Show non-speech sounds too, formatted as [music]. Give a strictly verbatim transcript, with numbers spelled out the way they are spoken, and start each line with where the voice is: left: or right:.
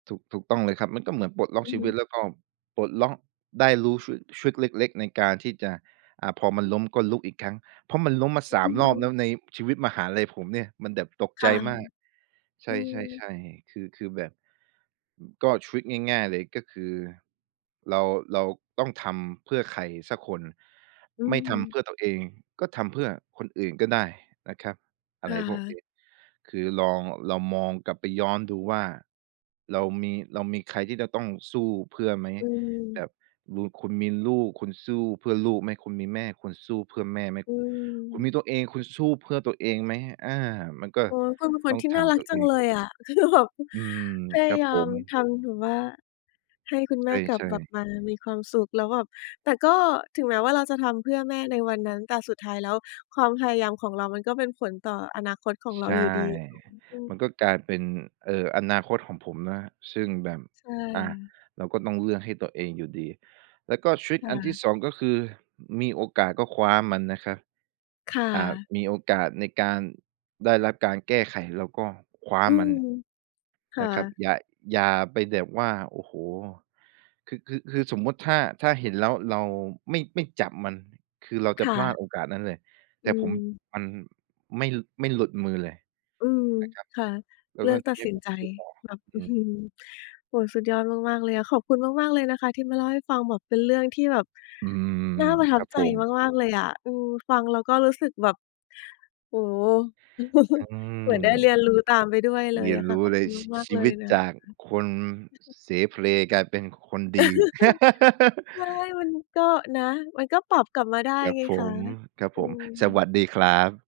right: ถูก ถูกต้องเลยครับ มันก็เหมือนปลดล็อก
left: อือ
right: ชี
left: ฮ
right: วิต
left: ึ
right: แล้วก็ปลดล็อกได้รู้ทริ ทริกเล็ก ๆ ในการที่จะ อ่า พอมันล้ม ก็ลุกอีกครั้ง เพราะมันล้มมา
left: อ
right: สา
left: อื
right: ม รอบ
left: ม
right: แล้ว ในชีวิตมหาลัยผมเนี่ย มันแบบตก
left: ค
right: ใจ
left: ่ะ
right: มาก ใช
left: อืม
right: ่ ๆ ๆ คือ คือแบบ ก็ทริกง่าย ๆ เลย ก็คือเรา เราต้องทำเพื่อใครสักคน
left: อื
right: ไม่ทำเ
left: ม
right: พื่อตัวเอง ก็ทำเพื่อคนอื่นก็ได้นะครับ อ
left: ค
right: ะไร
left: ่
right: พวก
left: ะ
right: นี้ คือลอง ลองมองกลับไปย้อนดูว่า เรามี เรามีใครที่จะต้องสู้เพื่อไหม?
left: อื
right: แบ
left: ม
right: บลูน คุณมีลูก คุณสู้เพื่อลูกไหม? คุณมีแม่ คุณสู้เพื่อแม่ไหม?
left: อื
right: คุณ
left: ม
right: มีตัวเอง คุณสู้เพื่อตัวเองไหม? อา มันก็
left: เออ คุณก็เป็นค
right: ต
left: น
right: ้อง
left: ที่
right: ถ
left: น่า
right: าม
left: รัก
right: ตัว
left: จ
right: เ
left: ั
right: อ
left: ง
right: ง
left: เลยอะ คือแบบ
right: อืม
left: พย
right: ค
left: า
right: รับ
left: ย
right: ผ
left: าม
right: ม
left: ทำถึงว่า ให้คุณแม่กลั
right: ใ
left: บ
right: ช่
left: กลับ
right: ๆ
left: มามีความสุข แล้วแบบ แต่ก็ถึงแม้ว่าเราจะทำเพื่อแม่ในวันนั้น แต่สุดท้ายแล้วความพยายามของเรา มันก็เป็นผลต่ออนาคตของเร
right: ใช
left: า
right: ่
left: อยู่ดี
right: มันก็กล
left: [unintelligible]
right: ายเป็น เอ่อ อนาคตของผมนะ ซึ่งแบบ
left: ใช่
right: อะ
left: ค่ะ
right: เราก็ต้องเลือกให้ตัวเองอยู่ดี แล้วก็ทริก
left: ค่
right: อันท
left: ะ
right: ี่ สอง ก็คือมีโอกาสก็คว้ามันนะครับ
left: ค่
right: อ่า
left: ะ
right: มีโอกาสในการได้รับการแก้ไข เราก็คว้า
left: อื
right: มัน
left: ม ค
right: น
left: ่
right: ะ
left: ะ
right: ครับ อย่า อย่าไปแบบว่า โอ้โฮ คือ คือ คือสมมุติถ้า ถ้าเห็นแล้ว เราไม่ ไม่จับมัน คือเราจ
left: ค
right: ะ
left: ่
right: พลา
left: ะ
right: ดโอกาสนั้นเลย แ
left: อ
right: ต
left: ื
right: ่ผม
left: ม
right: มันไม่ ล ไม่หลุดมือเลย
left: อืม
right: นะครับ
left: ค่ะ
right: แล้ว
left: เลื
right: ก็
left: อก
right: ท
left: ต
right: ี
left: ัด
right: เนี้
left: ส
right: ย
left: ิน
right: ผม
left: ใจ
right: รู้สึกว่า
left: แบบ
right: อ
left: อ
right: ื
left: ื้อฮ
right: ม
left: ือ โอ้โฮ สุดยอดมาก ๆ เลยอะ ขอบคุณมาก ๆ เลยนะคะ ที่มาเล่าให้ฟัง แบบเป็นเรื่องที่แบบ
right: อื
left: น่
right: ม
left: าประท
right: ค
left: ับ
right: รับ
left: ใ
right: ผ
left: จ
right: ม
left: มาก ๆ เลยอะ อืม ฟังแล้วก็รู้สึกแบบ โอ้โฮ
right: อื
left: [chuckles] เ
right: ม
left: หมือนได้เรียนรู้ตามไปด้วยเล
right: เรี
left: ย
right: ยน
left: อะค
right: ร
left: ่ะ
right: ู้
left: ขอบ
right: เล
left: ค
right: ย
left: ุณ
right: ชี
left: มา
right: ช
left: ก ๆ
right: ี
left: เล
right: ว
left: ย
right: ิต
left: นะ
right: จา
left: ค
right: กคน
left: ะ
right: เสเพล กลายเป็นคนดี [laughs]
left: [laughs] ใช่ มันก็ นะ มันก็ปรับกลับมาได้
right: ครับ
left: ไง
right: ผ
left: คะ
right: ม ครับ
left: อื
right: ผม สว
left: ม
right: ัสดีครับ